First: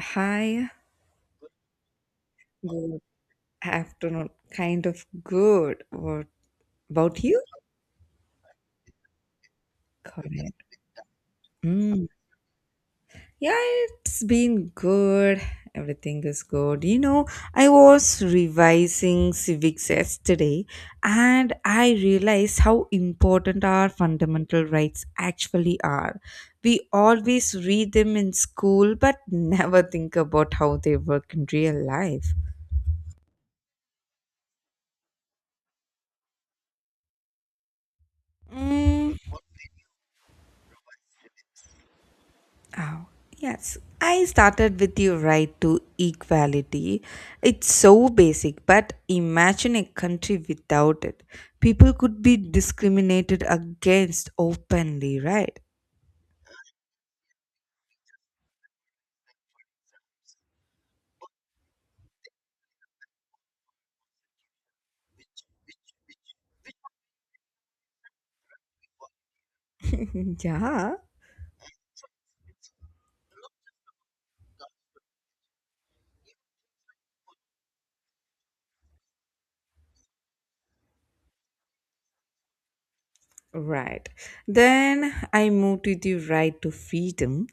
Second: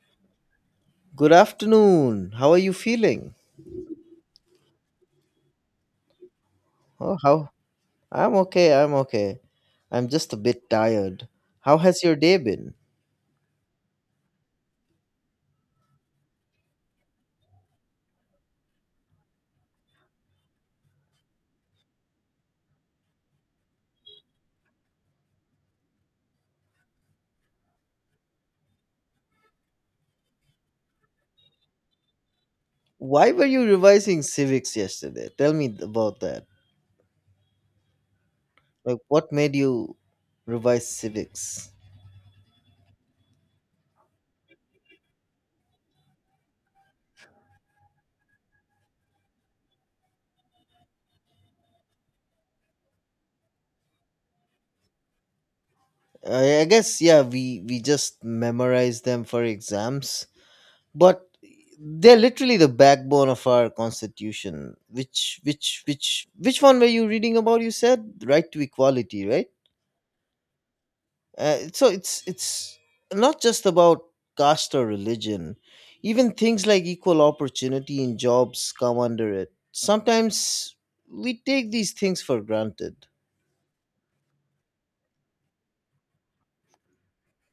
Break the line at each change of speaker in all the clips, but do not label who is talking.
Hi,
Good afternoon. How are you
good
feeling?
afternoon. Kind of good. What
Oh,
about you?
how? I'm okay. I'm just a bit
Correct.
tired. How has
Mm.
your day been?
Yeah, it's been good. Everything is good. You know, I was revising civics yesterday and I realized how important our fundamental rights actually are. We always read them in school but never think about how they work in real life.
Why were you revising civics yesterday? Tell me about that. Like,
Mm,
what made you revise civics?
Oh, yes. I started with your right to equality. It's so basic, but imagine a country without it. People could be discriminated against openly, right?
I guess, yeah, we just memorize them for exams, but they're literally the backbone of our constitution. Which one were you reading about? You said right to equality, right?
Yeah,
So it's not just about caste or religion. Even things like equal opportunity in jobs come under it. Sometimes we take these things for granted.
right. Then I moved to the right to freedom.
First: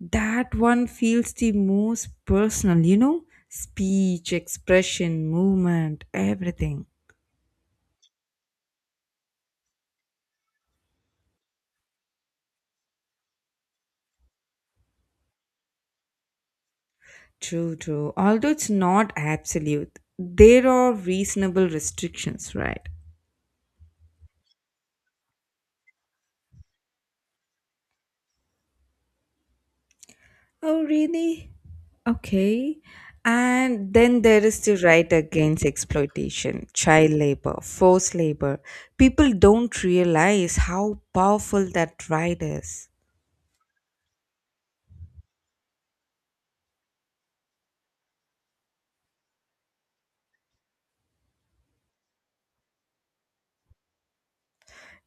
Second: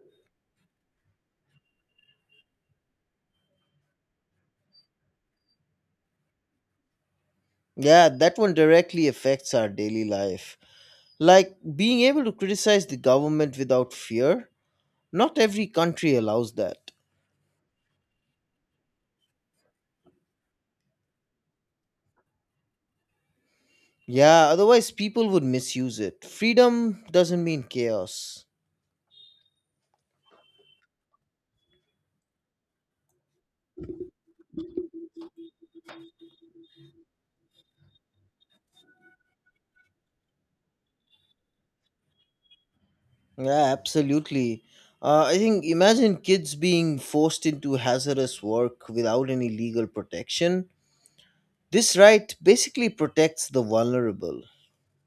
That one feels the most personal, you know? Speech, expression, movement, everything.
Yeah, that one directly affects our daily life. Like being able to criticize the government without fear. Not every country allows that.
True, true. Although it's not absolute, there are reasonable restrictions, right?
Yeah, otherwise people would misuse it. Freedom doesn't mean chaos.
Oh, really? Okay. And then there is the right against exploitation, child labor, forced labor. People don't realize how powerful that right is.
Yeah, absolutely. I think imagine kids being forced into hazardous work without any legal protection. This right basically protects the vulnerable,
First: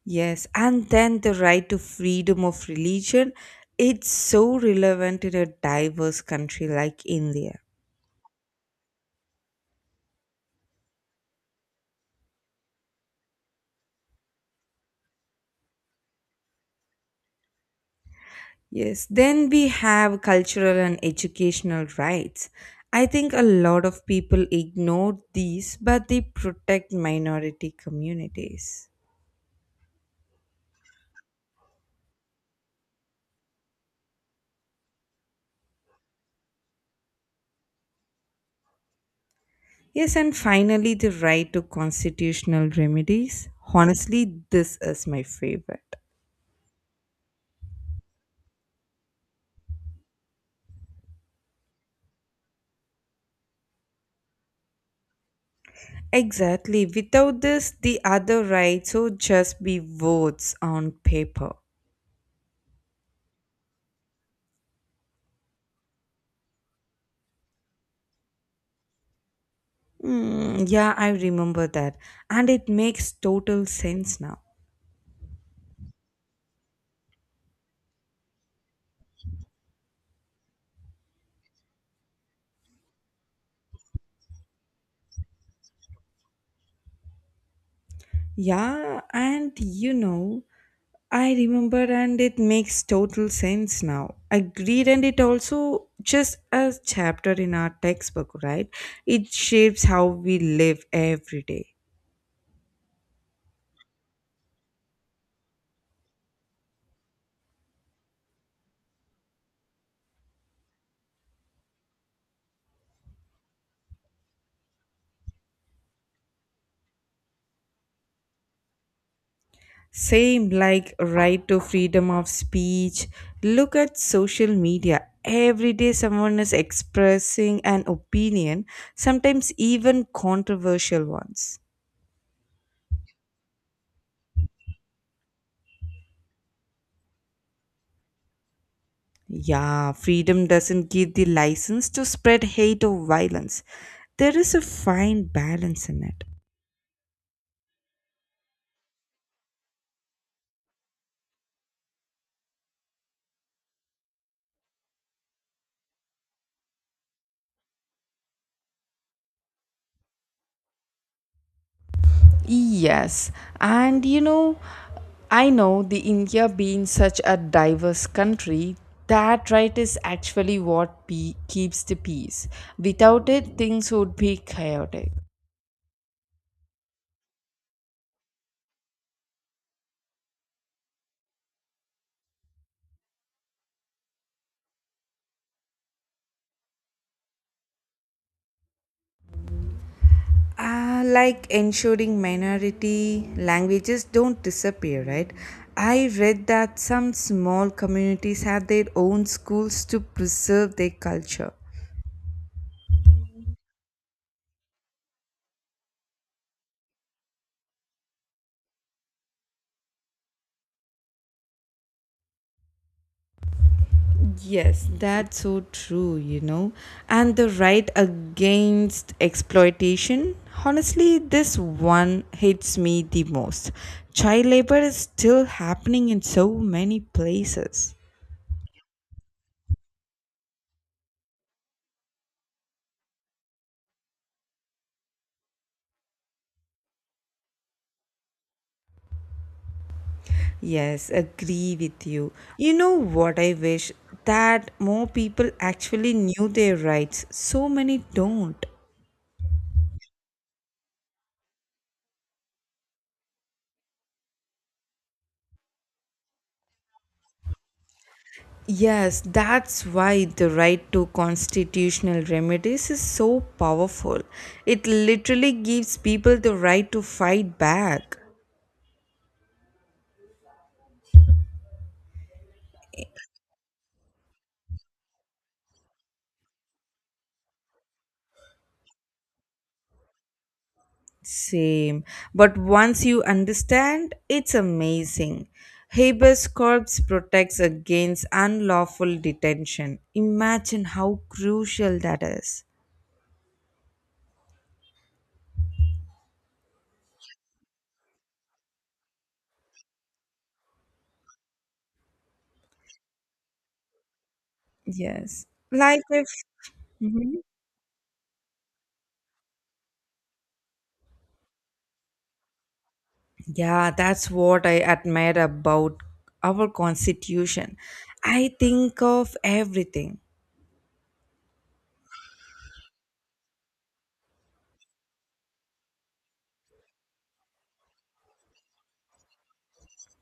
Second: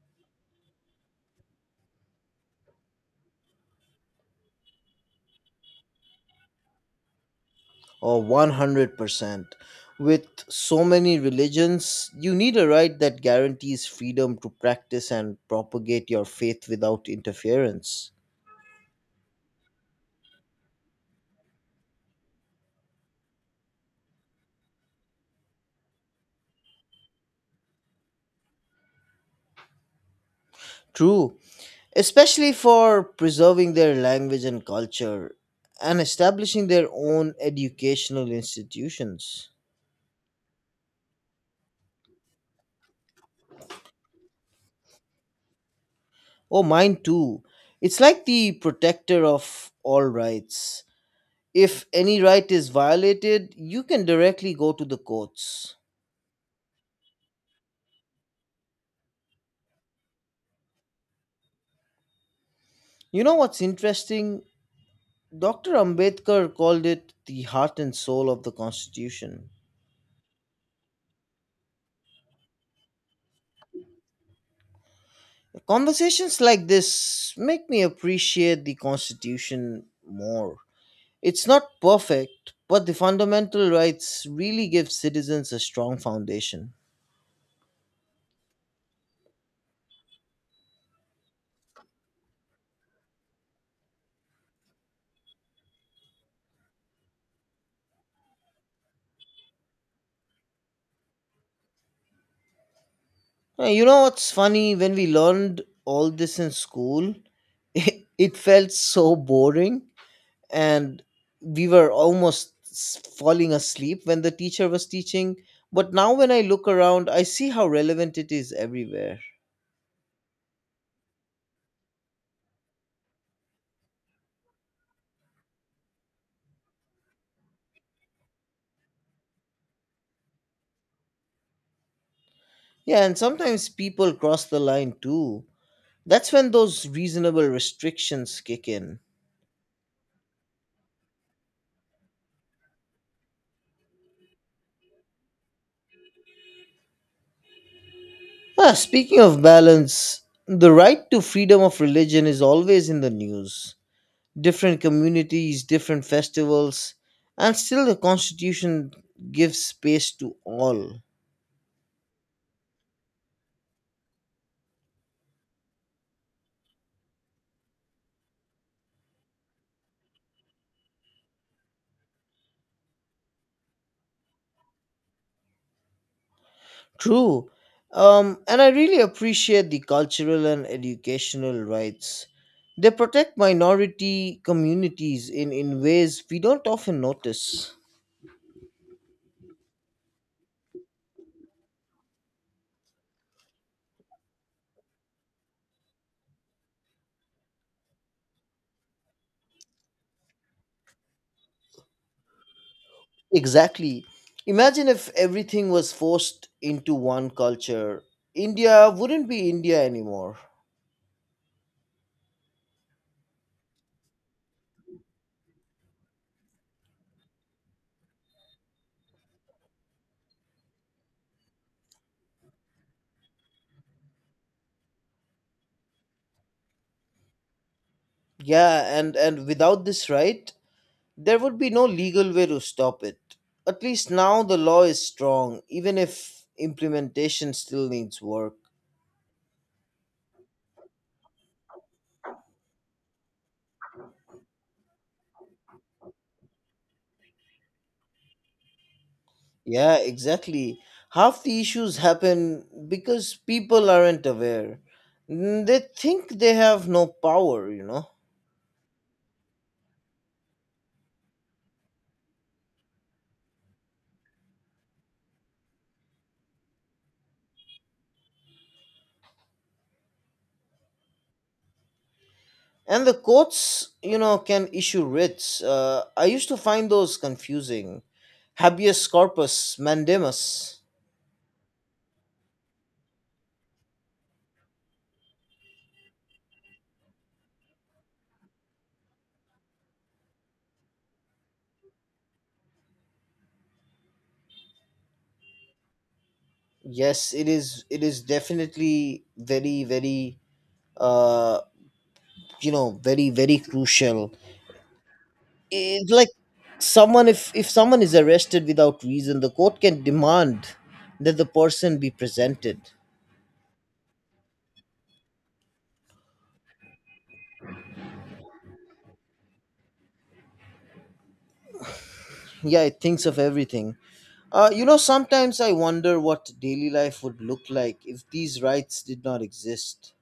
Yes, and then the right to freedom of religion. It's so relevant in a diverse country like India.
or 100%. With so many religions, you need a right that guarantees freedom to practice and propagate your faith without interference.
Yes, then we have cultural and educational rights. I think a lot of people ignore these, but they protect minority communities.
True, especially for preserving their language and culture and establishing their own educational institutions.
Yes, and finally, the right to constitutional remedies. Honestly, this is my favorite.
Oh, mine too. It's like the protector of all rights. If any right is violated, you can directly go to the courts.
Exactly. Without this, the other rights would just be votes on paper.
You know what's interesting? Dr. Ambedkar called it the heart and soul of the Constitution.
Mm, yeah, I remember that. And it makes total sense now.
Conversations like this make me appreciate the Constitution more. It's not perfect, but the fundamental rights really give citizens a strong foundation.
Yeah, and you know, I remember and it makes total sense now. Agreed, and it also just a chapter in our textbook, right? It shapes how we live every day.
You know what's funny? When we learned all this in school, it felt so boring, and we were almost falling asleep when the teacher was teaching. But now, when I look around, I see how relevant it is everywhere.
Same like right to freedom of speech. Look at social media. Every day someone is expressing an opinion, sometimes even controversial ones.
Yeah, and sometimes people cross the line too. That's when those reasonable restrictions kick in.
Yeah, freedom doesn't give the license to spread hate or violence. There is a fine balance in it.
Ah, speaking of balance, the right to freedom of religion is always in the news. Different communities, different festivals, and still the Constitution gives space to all.
Yes, and you know, I know the India being such a diverse country, that right is actually what keeps the peace. Without it, things would be chaotic.
True. And I really appreciate the cultural and educational rights. They protect minority communities in ways we don't often notice.
Like ensuring minority languages don't disappear, right? I read that some small communities have their own schools to preserve their culture.
Exactly. Imagine if everything was forced into one culture. India wouldn't be India anymore.
Yes, that's so true, you know. And the right against exploitation, honestly, this one hits me the most. Child labor is still happening in so many places.
Yeah, and without this right, there would be no legal way to stop it. At least now the law is strong, even if implementation still needs work.
Yes, agree with you. You know what I wish? That more people actually knew their rights. So many don't.
Yeah, exactly. Half the issues happen because people aren't aware. They think they have no power, you know.
Yes, that's why the right to constitutional remedies is so powerful. It literally gives people the right to fight back.
And the courts, you know, can issue writs. I used to find those confusing. Habeas corpus mandamus.
Same. But once you understand, it's amazing. Habeas corpus protects against unlawful detention. Imagine how crucial that is.
Yes, it is. It is definitely very, very uh, you know very very crucial.
Yes. Like
It's
if.
like someone,
Mm-hmm.
if someone is arrested without reason, the court can demand that the person be presented.
Yeah, that's what I admire about our constitution. I think of everything.
Yeah, it thinks of everything. You know, sometimes I wonder what daily life would look like if these rights did not exist.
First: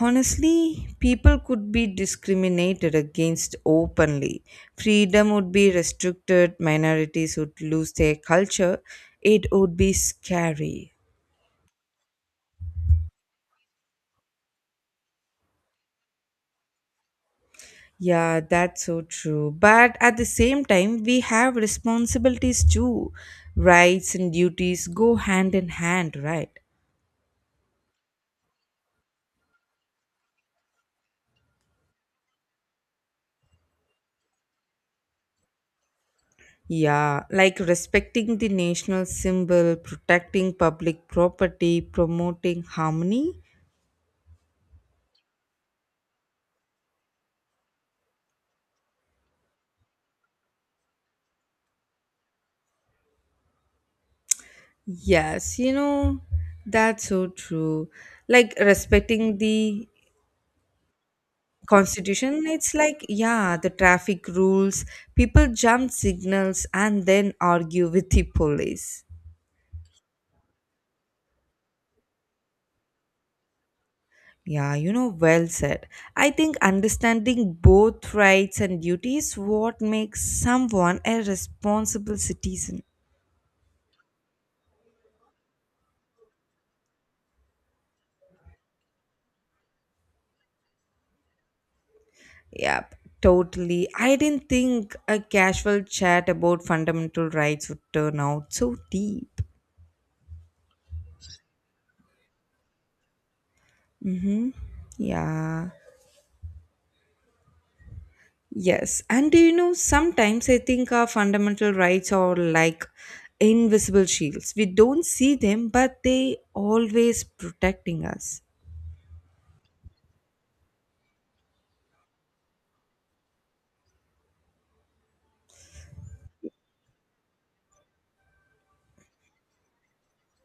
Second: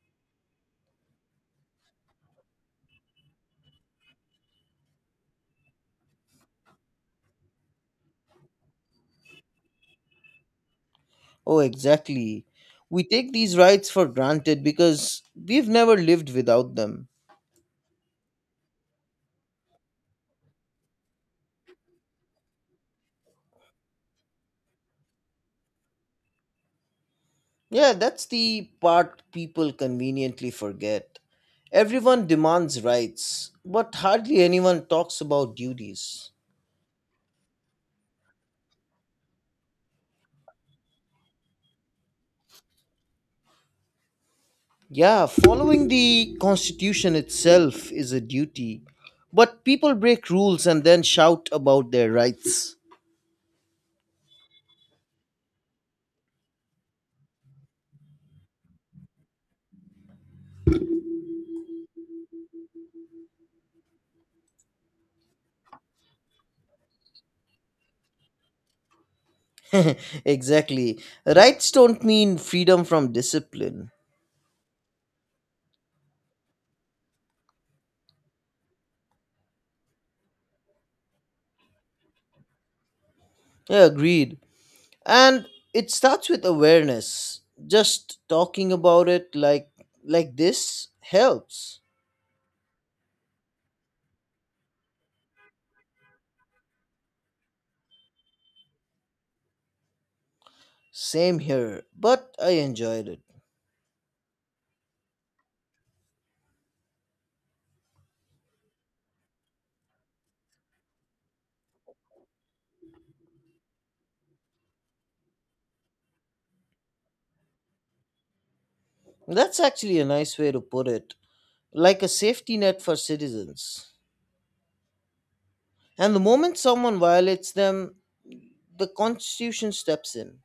Honestly, people could be discriminated against openly. Freedom would be restricted, minorities would lose their culture. It would be scary.
Oh, exactly. We take these rights for granted because we've never lived without them.
Yeah, that's so true. But at the same time, we have responsibilities too. Rights and duties go hand in hand, right?
Yeah, that's the part people conveniently forget. Everyone demands rights, but hardly anyone talks about duties.
Yeah, like respecting the national symbol, protecting public property, promoting harmony.
Yeah, following the Constitution itself is a duty, but people break rules and then shout about their rights.
Yes, you know, that's so true. Like respecting the constitution, it's like, yeah, the traffic rules, people jump signals and then argue with the police.
Exactly. Rights don't mean freedom from discipline.
Yeah, you know, well said. I think understanding both rights and duties what makes someone a responsible citizen.
Yeah, agreed. And it starts with awareness. Just talking about it like this helps.
Yep, totally. I didn't think a casual chat about fundamental rights would turn out so deep.
Same here, but I enjoyed it.
Mm-hmm. Yeah. Yes. And do you know, sometimes I think our fundamental rights are like invisible shields. We don't see them, but they always protecting us.
That's actually a nice way to put it, like a safety net for citizens. And the moment someone violates them, the Constitution steps in.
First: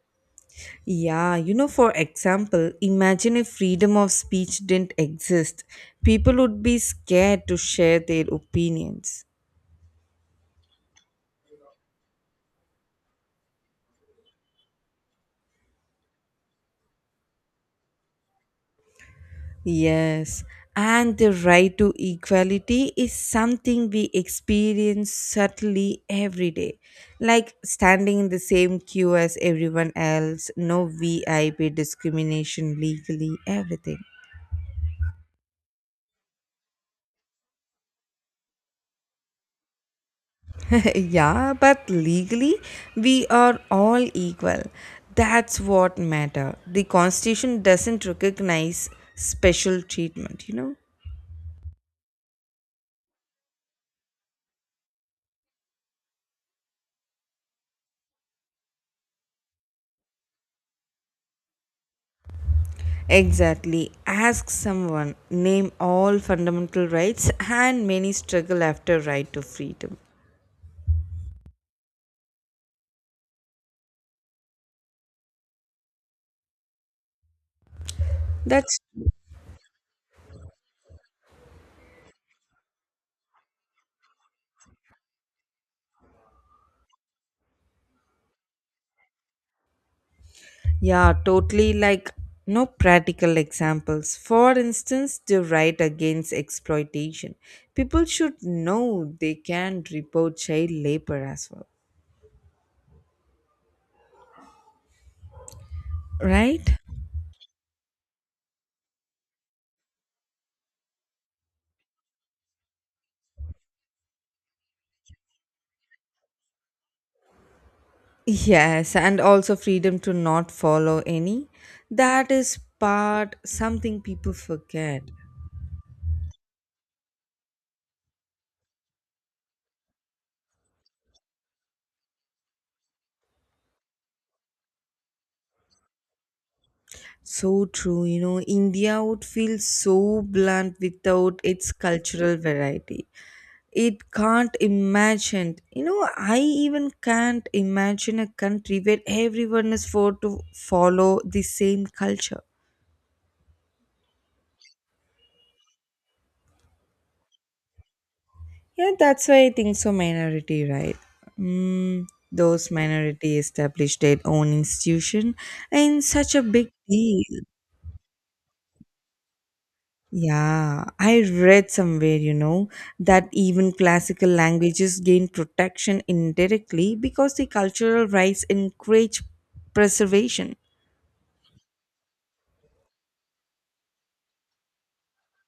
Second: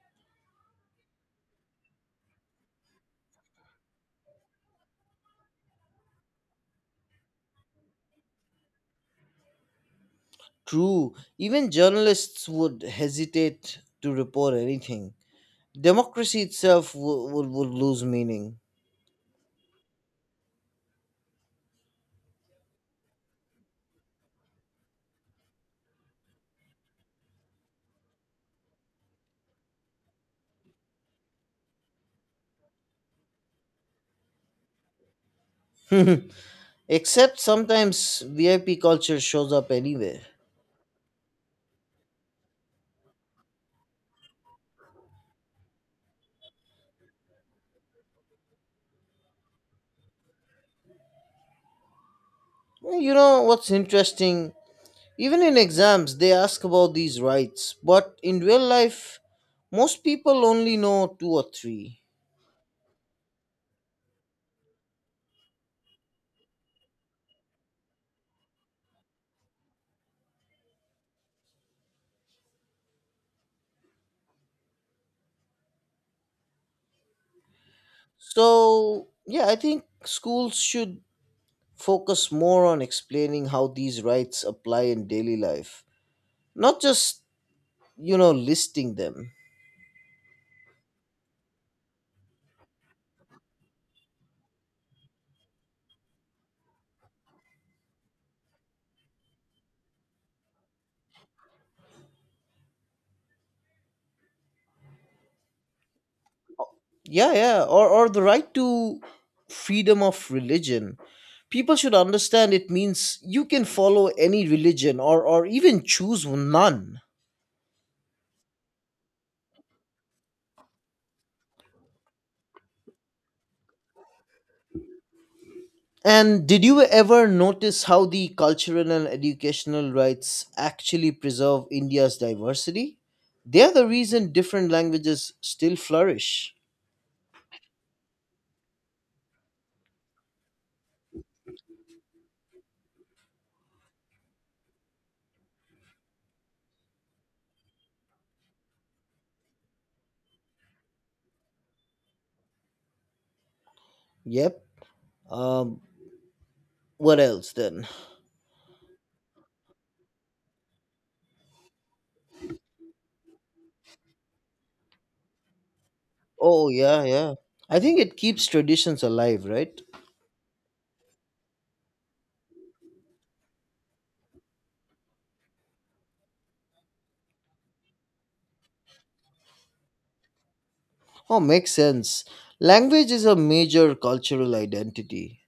Yeah, you know, for example, imagine if freedom of speech didn't exist. People would be scared to share their opinions.
True, even journalists would hesitate to report anything. Democracy itself would lose meaning.
Yes, and the right to equality is something we experience subtly every day. Like standing in the same queue as everyone else, no VIP discrimination legally, everything.
Except sometimes VIP culture shows up anyway.
Yeah, but legally, we are all equal. That's what matter. The constitution doesn't recognize special treatment, you know?
You know what's interesting? Even in exams, they ask about these rights, but in real life, most people only know two or three.
Exactly. Ask someone, name all fundamental rights, and many struggle after right to freedom. That's,
So, yeah, I think schools should focus more on explaining how these rights apply in daily life, not just, you know, listing them.
yeah, totally like no practical examples. For instance, the right against exploitation. People should know they can report child labor as well, right?
Yeah, yeah, or the right to freedom of religion. People should understand it means you can follow any religion or even choose none.
Yes, and also freedom to not follow any. That is part something people forget.
And did you ever notice how the cultural and educational rights actually preserve India's diversity? They are the reason different languages still flourish.
So true, you know, India would feel so bland without its cultural variety. It can't imagine, you know, I even can't imagine a country where everyone is for to follow the same culture.
Yep. Um, what else then?
Yeah, that's why I think so minority, right? Mm, those minority established their own institution in such a
Oh,
big
yeah,
deal.
yeah. I think it keeps traditions alive, right?
Yeah, I read somewhere, you know, that even classical languages gain protection indirectly because the cultural rights encourage preservation.
Oh, makes sense. Language is a major cultural identity.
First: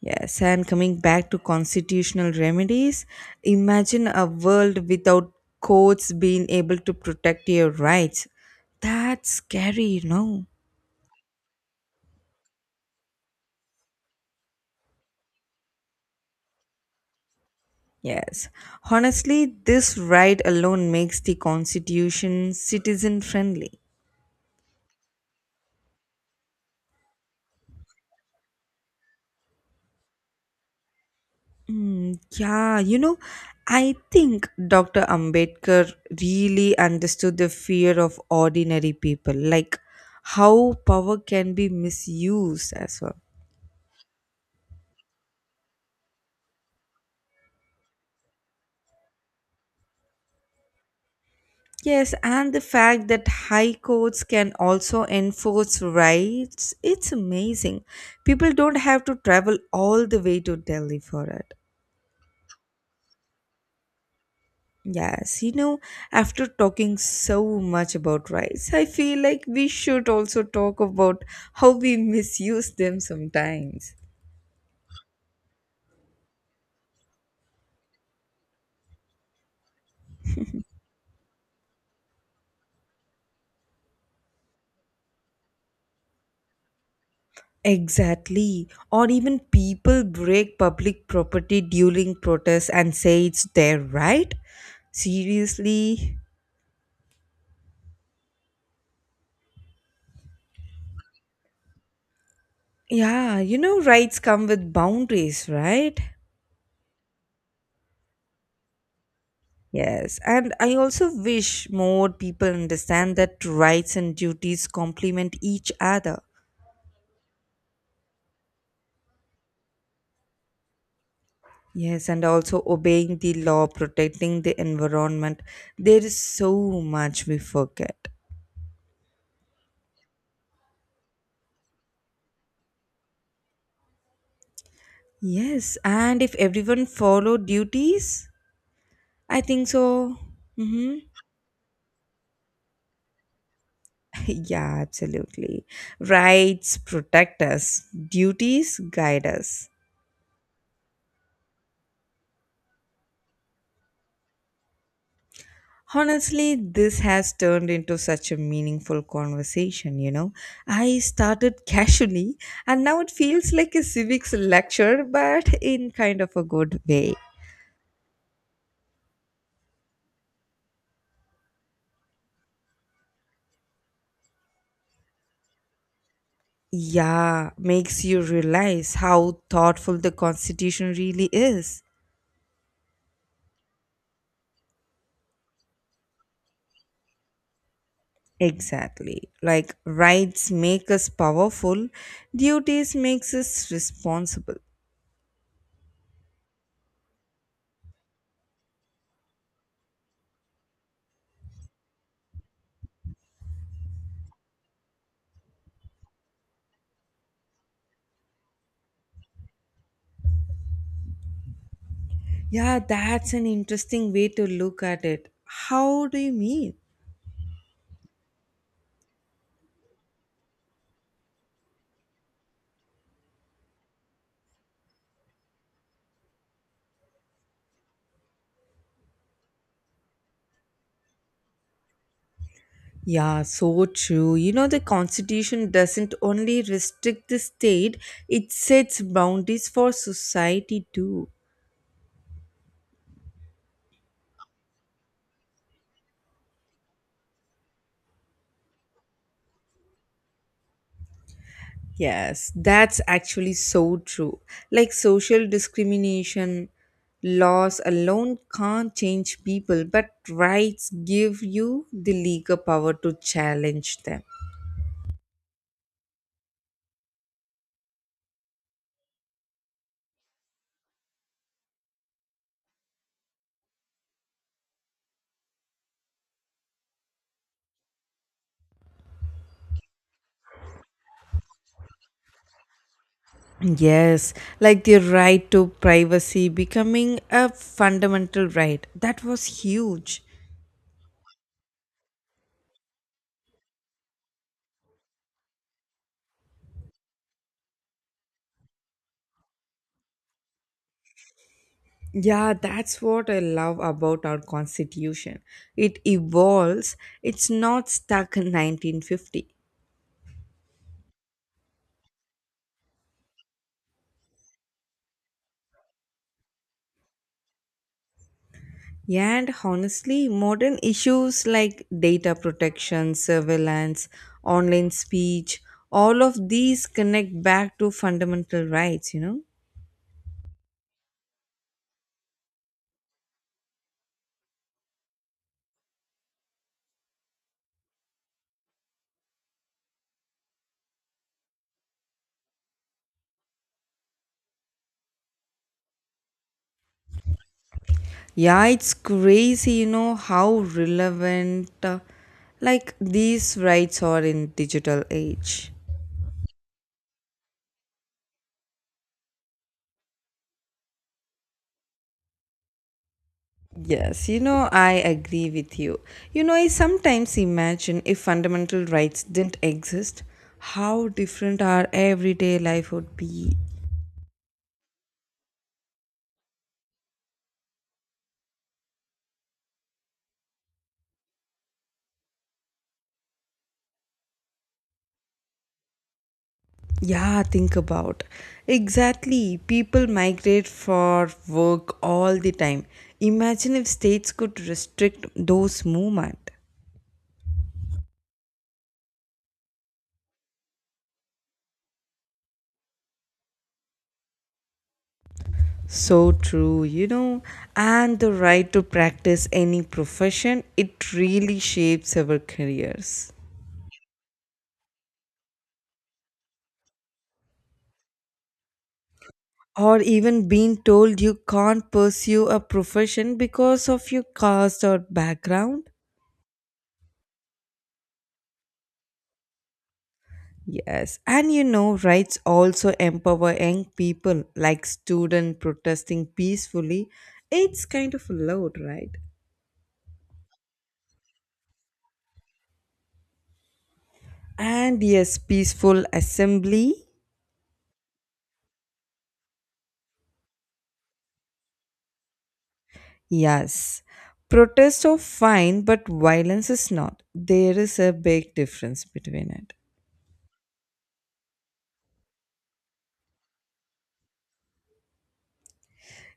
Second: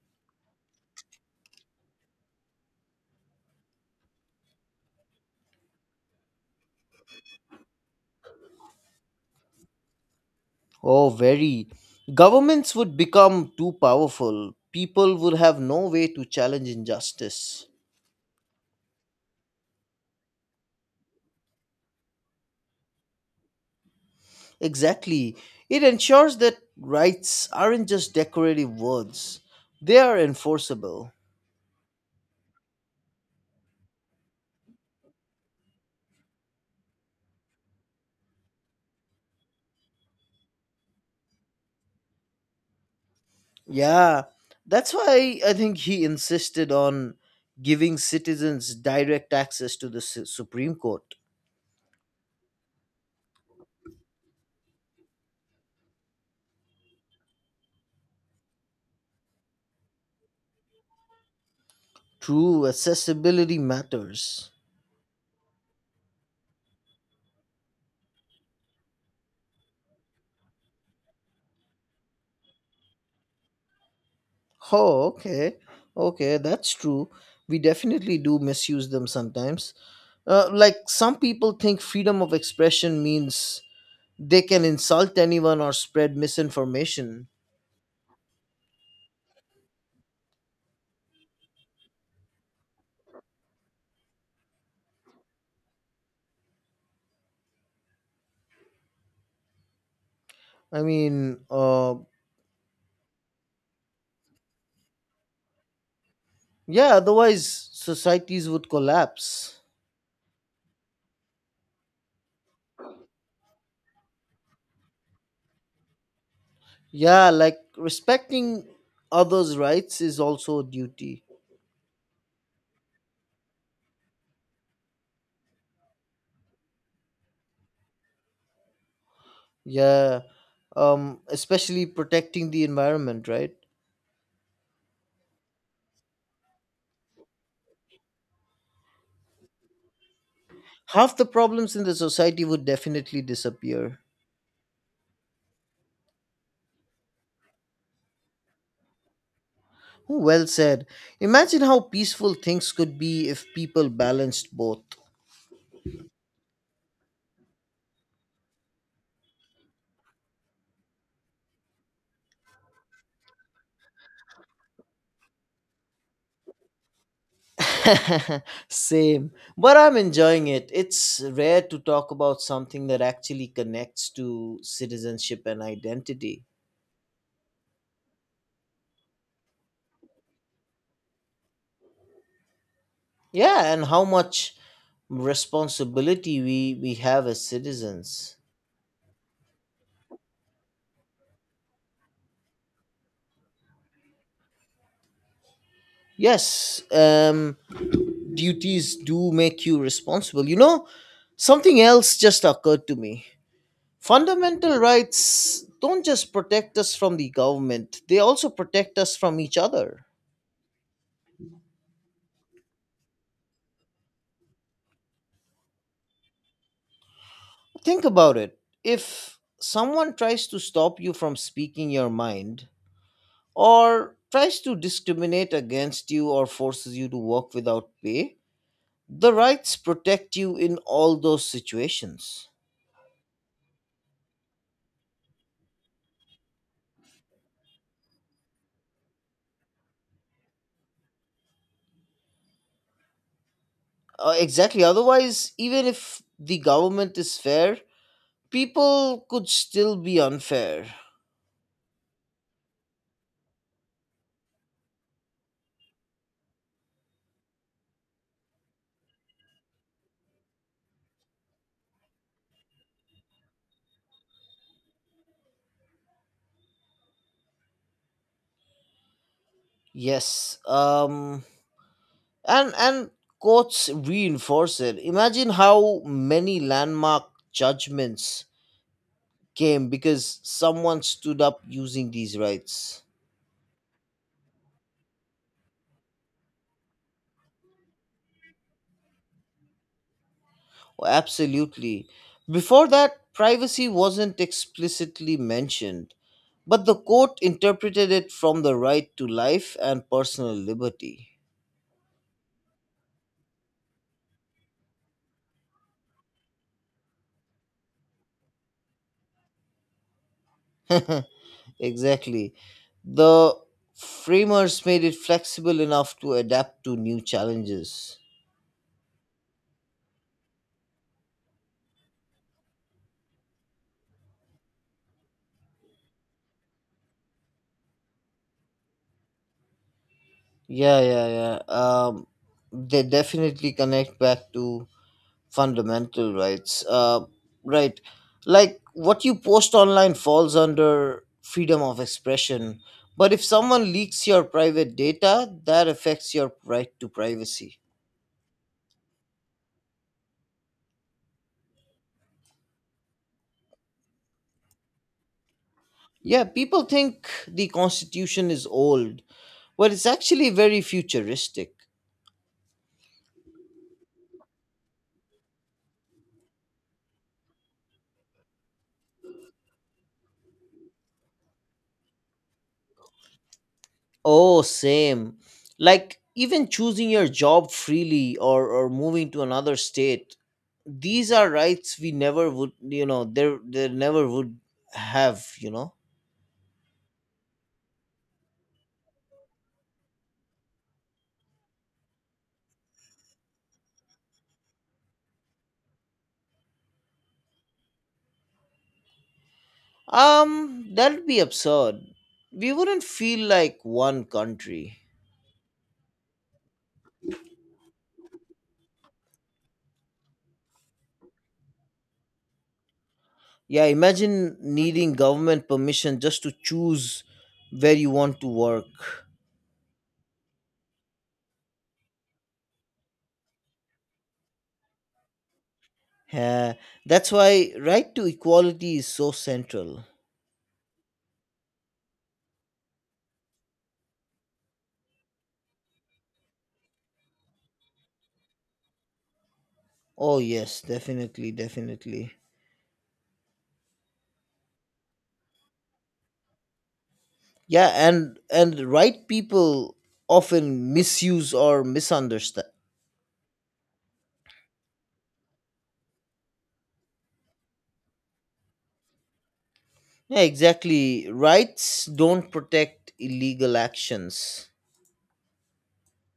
Yes, and coming back to constitutional remedies, imagine a world without courts being able to protect your rights. That's scary, you know.
Oh, very. Governments would become too powerful. People would have no way to challenge injustice.
Yes. Honestly, this right alone makes the Constitution citizen friendly.
Exactly. It ensures that rights aren't just decorative words, they are enforceable.
Mm, yeah, you know, I think Dr. Ambedkar really understood the fear of ordinary people, like how power can be misused as well.
Yeah, that's why I think he insisted on giving citizens direct access to the Supreme Court.
Yes, and the fact that high courts can also enforce rights, it's amazing. People don't have to travel all the way to Delhi for it.
True, accessibility matters.
Yes, you know, after talking so much about rights, I feel like we should also talk about how we misuse them sometimes.
Oh, okay. Okay, that's true. We definitely do misuse them sometimes. Like, some people think freedom of expression means they can insult anyone or spread misinformation.
Exactly. Or even people break public property during protests and say it's their right. Seriously?
I mean,
Yeah, you know, rights come with boundaries, right?
yeah, otherwise societies would collapse.
Yes, and I also wish more people understand that rights and duties complement each other.
Yeah, like respecting others' rights is also a duty.
Yes, and also obeying the law, protecting the environment. There is so much we forget.
Yeah, especially protecting the environment, right?
Yes, and if everyone follow duties, I think so. Mm-hmm.
Half the problems in the society would definitely disappear.
Yeah, absolutely. Rights protect us, duties guide us.
Well said. Imagine how peaceful things could be if people balanced both.
Honestly, this has turned into such a meaningful conversation, you know. I started casually and now it feels like a civics lecture, but in kind of a good way.
Same, but I'm enjoying it. It's rare to talk about something that actually connects to citizenship and identity.
Yeah, makes you realize how thoughtful the Constitution really is.
Yeah, and how much responsibility we have as citizens.
Exactly. Like rights make us powerful, duties makes us responsible.
Yes, duties do make you responsible. You know, something else just occurred to me. Fundamental rights don't just protect us from the government, they also protect us from each other.
Yeah, that's an interesting way to look at it. How do you mean?
Think about it. If someone tries to stop you from speaking your mind, or tries to discriminate against you, or forces you to work without pay, the rights protect you in all those situations.
Yeah, so true. You know, the constitution doesn't only restrict the state, it sets boundaries for society too.
Exactly. Otherwise, even if the government is fair, people could still be unfair.
Yes, that's actually so true. Like social discrimination laws alone can't change people, but rights give you the legal power to challenge them.
Yes. And courts reinforce it. Imagine how many landmark judgments came because someone stood up using these rights.
Yes, like the right to privacy becoming a fundamental right. That was huge.
Oh, absolutely. Before that, privacy wasn't explicitly mentioned, but the court interpreted it from the right to life and personal liberty.
Yeah, that's what I love about our constitution. It evolves, it's not stuck in 1950.
Exactly. The framers made it flexible enough to adapt to new challenges.
Yeah, and honestly, modern issues like data protection, surveillance, online speech, all of these connect back to fundamental rights, you know?
Yeah, yeah, yeah. Um, they definitely connect back to fundamental rights, right? Like what you post online falls under freedom of expression, but if someone leaks your private data, that affects your right to privacy.
Yeah, it's crazy, you know, how relevant like these rights are in digital age.
Yeah, people think the constitution is old, but it's actually very futuristic.
Yes, you know, I agree with you. You know, I sometimes imagine if fundamental rights didn't exist, how different our everyday life would be.
Oh, same. Like even choosing your job freely, or moving to another state, these are rights we never would you know there there never would have you know
Yeah, think about. Exactly. People migrate for work all the time. Imagine if states could restrict those movement.
That'd be absurd. We wouldn't feel like one country.
So true, you know, and the right to practice any profession, it really shapes our careers.
Yeah, imagine needing government permission just to choose where you want to work.
Or even being told you can't pursue a profession because of your caste or background.
Yeah, that's why right to equality is so central.
Yes, and you know, rights also empower young people like student protesting peacefully. It's kind of loud, right?
Oh yes, definitely, definitely.
And yes, peaceful assembly.
Yeah, and right people often misuse or misunderstand.
Yes, protests are fine, but violence is not. There is a big difference between it.
Yeah, exactly. Rights don't protect illegal actions.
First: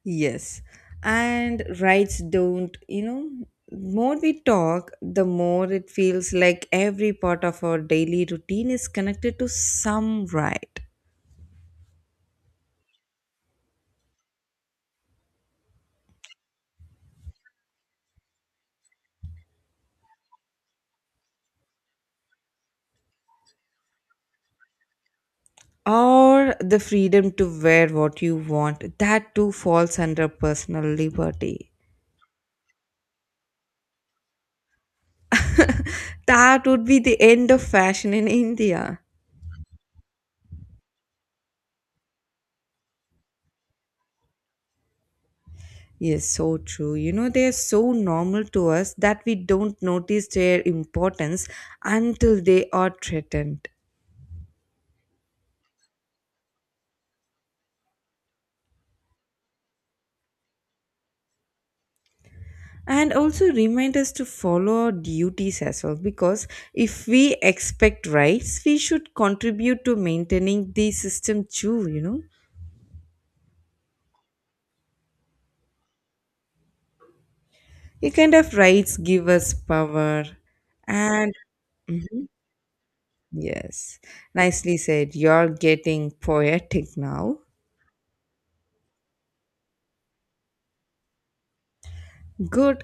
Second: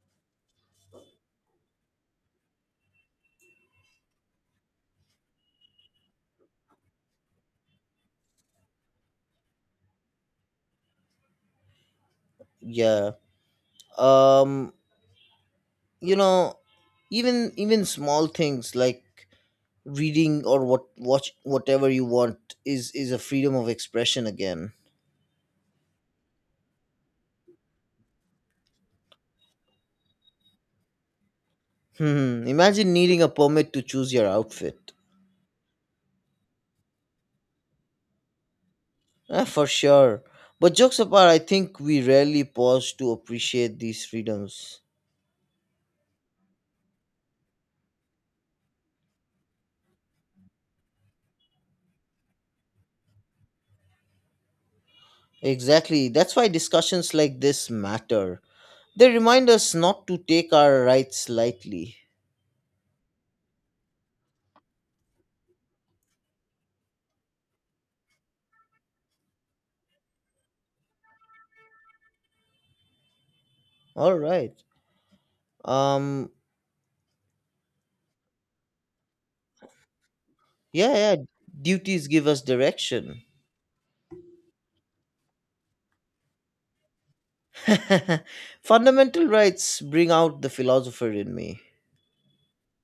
Yes, and rights don't, you know, more we talk, the more it feels like every part of our daily routine is connected to some right.
Yeah. Um you know, even small things like reading or what watch whatever you want is a freedom of expression again.
Or the freedom to wear what you want, that too falls under personal liberty.
Hmm, imagine needing a permit to choose your outfit.
That would be the end of fashion in India.
Ah, for sure, but jokes apart, I think we rarely pause to appreciate these freedoms.
Yes, so true, you know, they are so normal to us that we don't notice their importance until they are threatened.
Exactly, that's why discussions like this matter. They remind us not to take our rights lightly.
And also remind us to follow our duties as well, because if we expect rights we should contribute to maintaining the system too, you know.
All right um
A kind of rights give us power
yeah, yeah,
and
duties give
Mhm.
us direction.
Yes, nicely said, you're getting poetic now.
Fundamental rights bring out the philosopher in me.
Good,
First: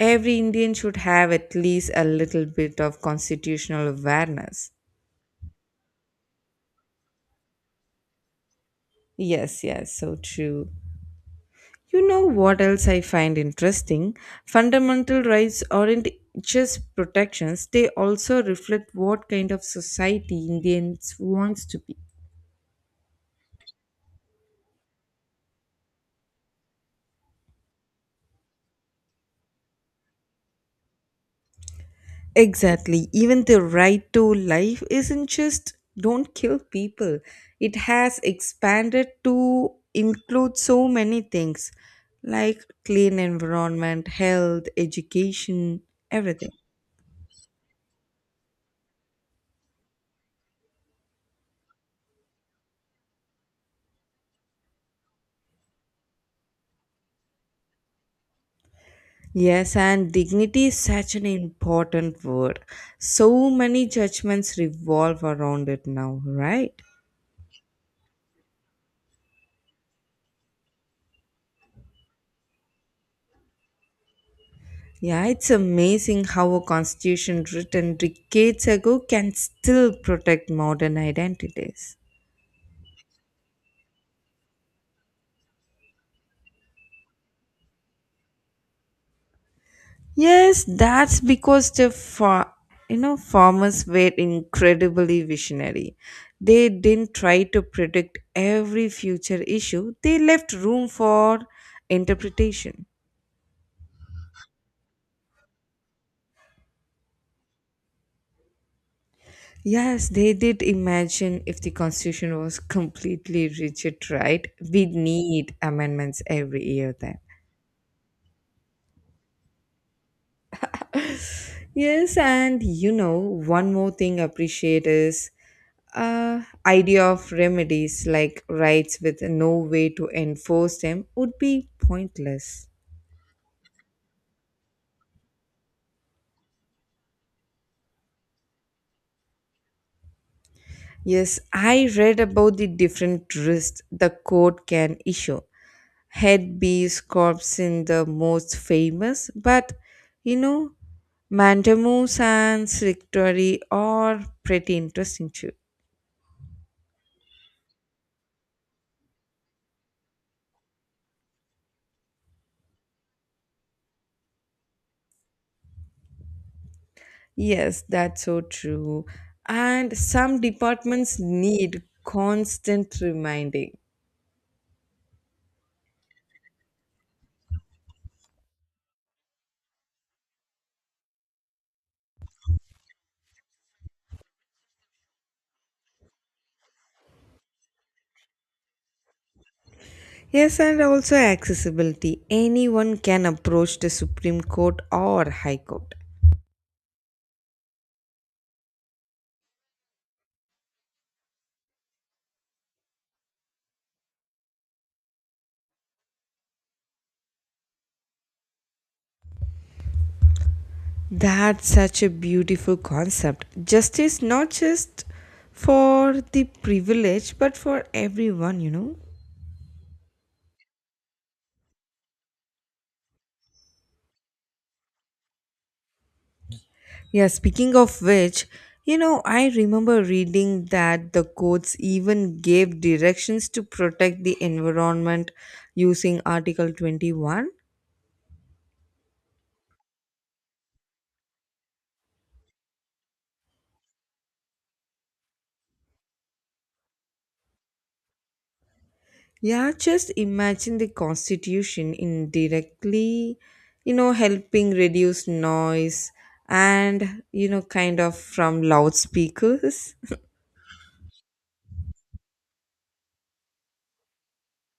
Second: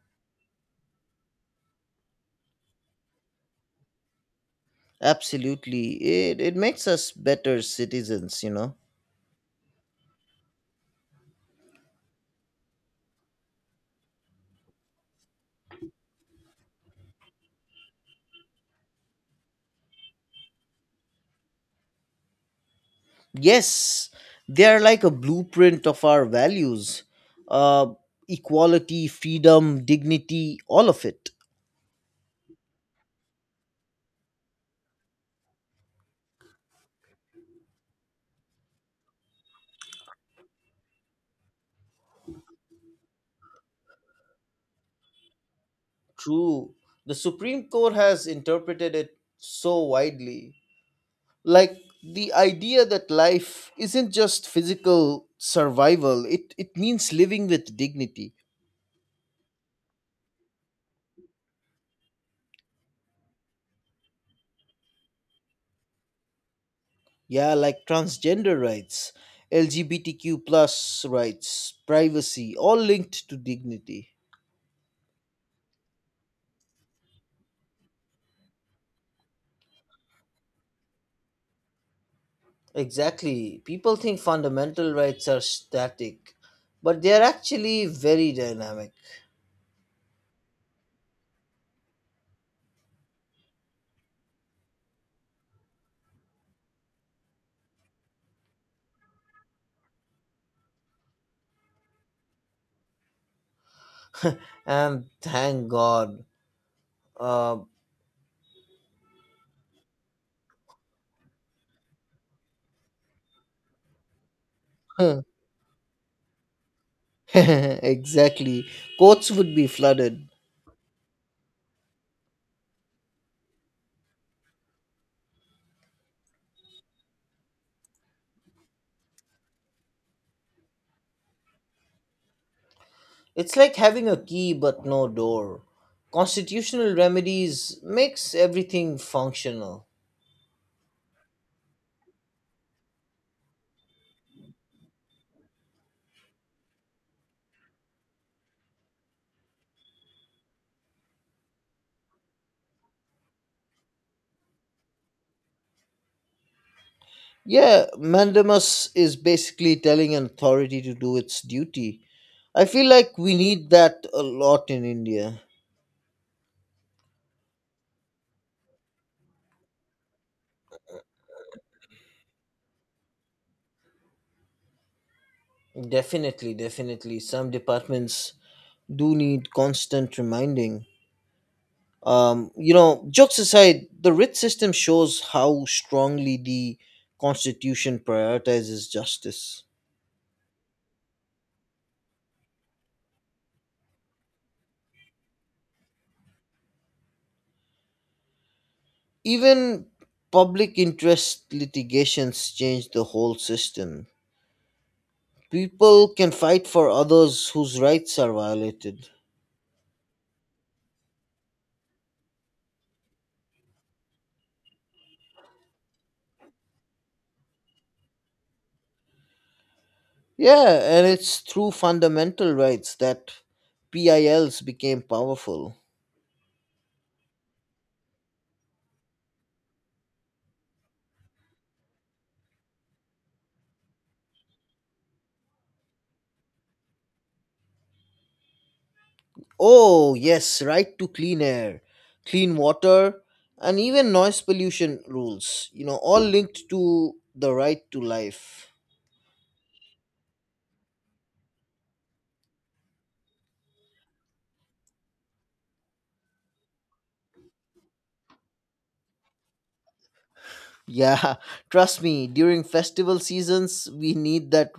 every Indian should have at least a little bit of constitutional awareness.
Absolutely. It makes us better citizens, you know.
Yes, yes, so true. You know what else I find interesting, fundamental rights aren't just protections, they also reflect what kind of society Indians wants to be.
Yes, they are like a blueprint of our values: uh, equality, freedom, dignity, all of it.
Exactly. Even the right to life isn't just don't kill people, it has expanded to include so many things like clean environment, health, education, everything.
True. The Supreme Court has interpreted it so widely. Like the idea that life isn't just physical survival, it means living with dignity.
Yes, and dignity is such an important word. So many judgments revolve around it now, right?
Yeah, like transgender rights, LGBTQ plus rights, privacy, all linked to dignity.
Yeah, it's amazing how a constitution written decades ago can still protect modern identities.
Exactly. People think fundamental rights are static, but they are actually very dynamic.
Yes, that's because you know, farmers were incredibly visionary. They didn't try to predict every future issue. They left room for interpretation.
And thank God. Uh,
Yes, they did imagine if the constitution was completely rigid, right? We'd need amendments every year then.
exactly. Courts would be flooded.
Yes, and you know, one more thing I appreciate is idea of remedies like rights with no way to enforce them would be pointless.
It's like having a key but no door. Constitutional remedies makes everything functional.
Yes, I read about the different risks the court can issue. Head bees, corpse in the most famous, but you know, mandamus and secretary are pretty interesting too.
Yeah, mandamus is basically telling an authority to do its duty. I feel like we need that a lot in India.
Yes, that's so true. And some departments need constant reminding.
Definitely, definitely. Some departments do need constant reminding. You know, jokes aside, the writ system shows how strongly the Constitution prioritizes justice.
Yes, and also accessibility. Anyone can approach the Supreme Court or High Court.
Even public interest litigations change the whole system. People can fight for others whose rights are violated.
That's such a beautiful concept. Justice not just for the privileged, but for everyone, you know.
Yeah, and it's through fundamental rights that PILs became powerful.
Yeah, speaking of which, you know, I remember reading that the courts even gave directions to protect the environment using Article 21.
Oh, yes, right to clean air, clean water, and even noise pollution rules, you know, all linked to the right to life.
Yeah, just imagine the Constitution indirectly, you know, helping reduce noise and, you know, kind of from loudspeakers.
Yeah, trust me, during festival seasons, we need that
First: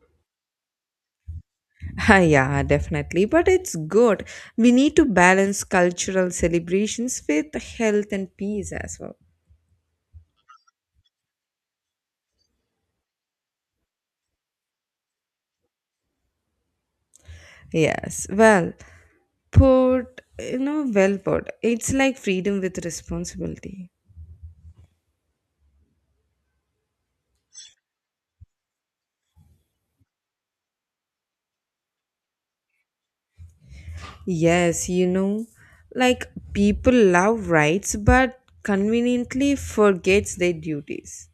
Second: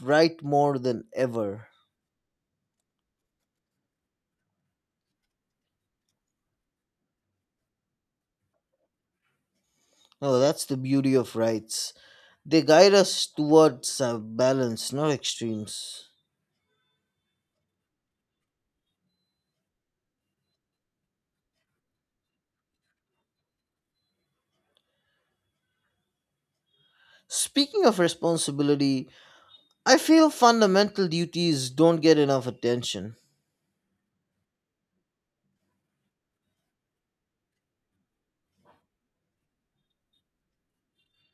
right more than ever.
Ah, yeah, definitely. But it's good. We need to balance cultural celebrations with health and peace as well.
Oh, that's the beauty of rights. They guide us towards a balance, not extremes.
Yes, well put, you know, well put. It's like freedom with responsibility.
Speaking of responsibility, I feel fundamental duties don't get enough attention.
Yes, you know, like people love rights but conveniently forgets their duties.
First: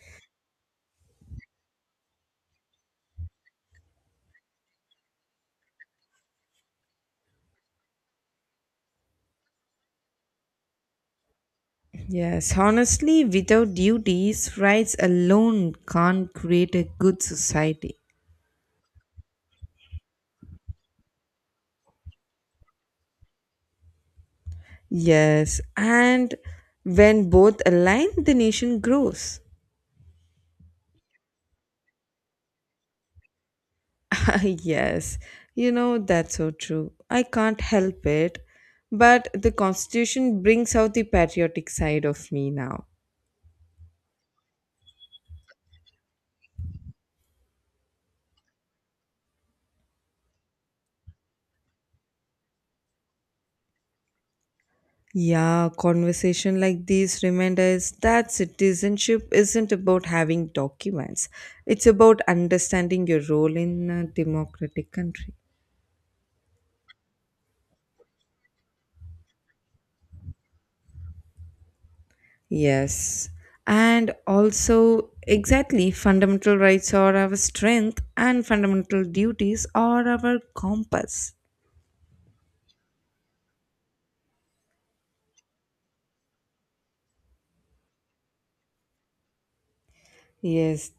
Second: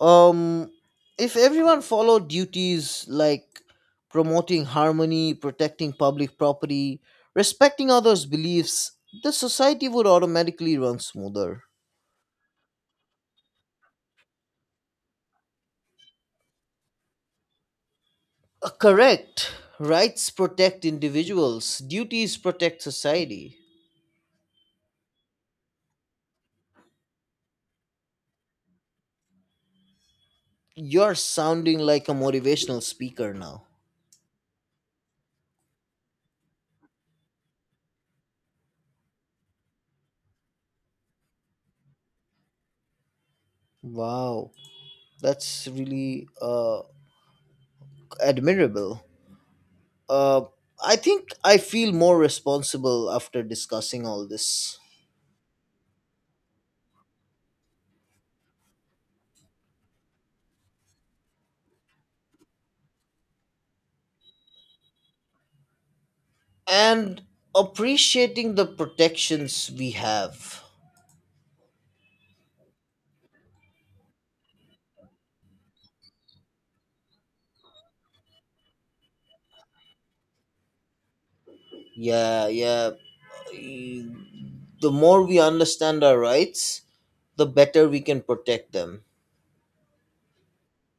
Um, if everyone followed duties like promoting harmony, protecting public property, respecting others' beliefs, the society would automatically run smoother.
Yes, honestly, without duties, rights alone can't create a good society.
Correct. Rights protect individuals, duties protect society.
Yes, and when both align, the nation grows.
You're sounding like a motivational speaker now.
Yes, you know, that's so true. I can't help it. But the Constitution brings out the patriotic side of me now.
Wow, that's really admirable. Uh, I think I feel more responsible after discussing all this
Yeah, conversation like these remind us that citizenship isn't about having documents. It's about understanding your role in a democratic country.
and appreciating the protections we have.
Yes. And also, exactly, fundamental rights are our strength and fundamental duties are our compass.
Yeah, yeah. y- The more we understand our rights, the better we can protect them.
Yes,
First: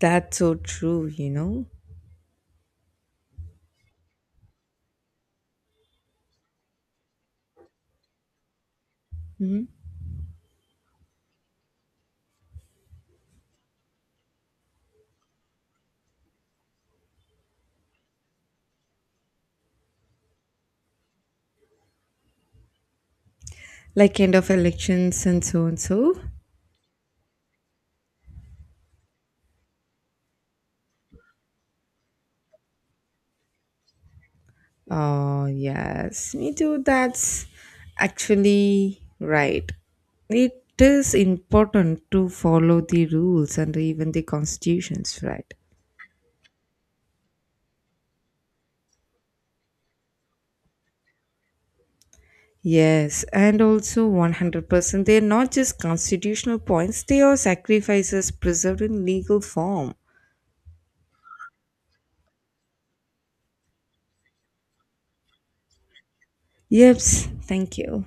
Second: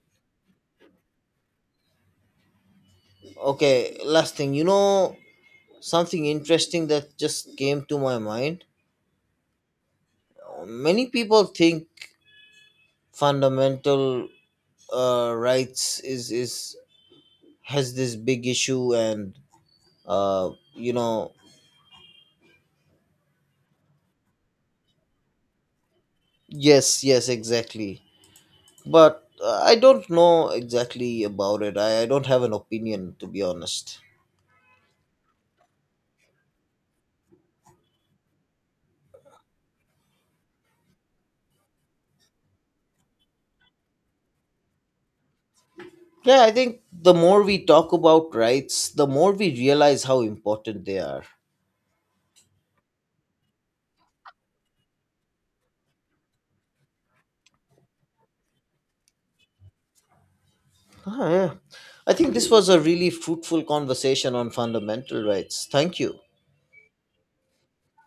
that's so true, you know.
Okay, last thing. You know, something interesting that just came to my mind.
Mhm.
Many people think fundamental rights is has this big issue and you know,
Like end of elections and so and so.
yes yes exactly, but I don't know exactly about it. I don't have an opinion, to be honest.
Oh, yes, me too. That's actually right. It is important to follow the rules and even the constitutions, right?
Yeah, I think the more we talk about rights, the more we realize how important they are.
Yes, and also 100%. They are not just constitutional points, they are sacrifices preserved in legal form.
Ah, yeah. I think this was a really fruitful conversation on fundamental rights. Thank you.
Yep, thank you.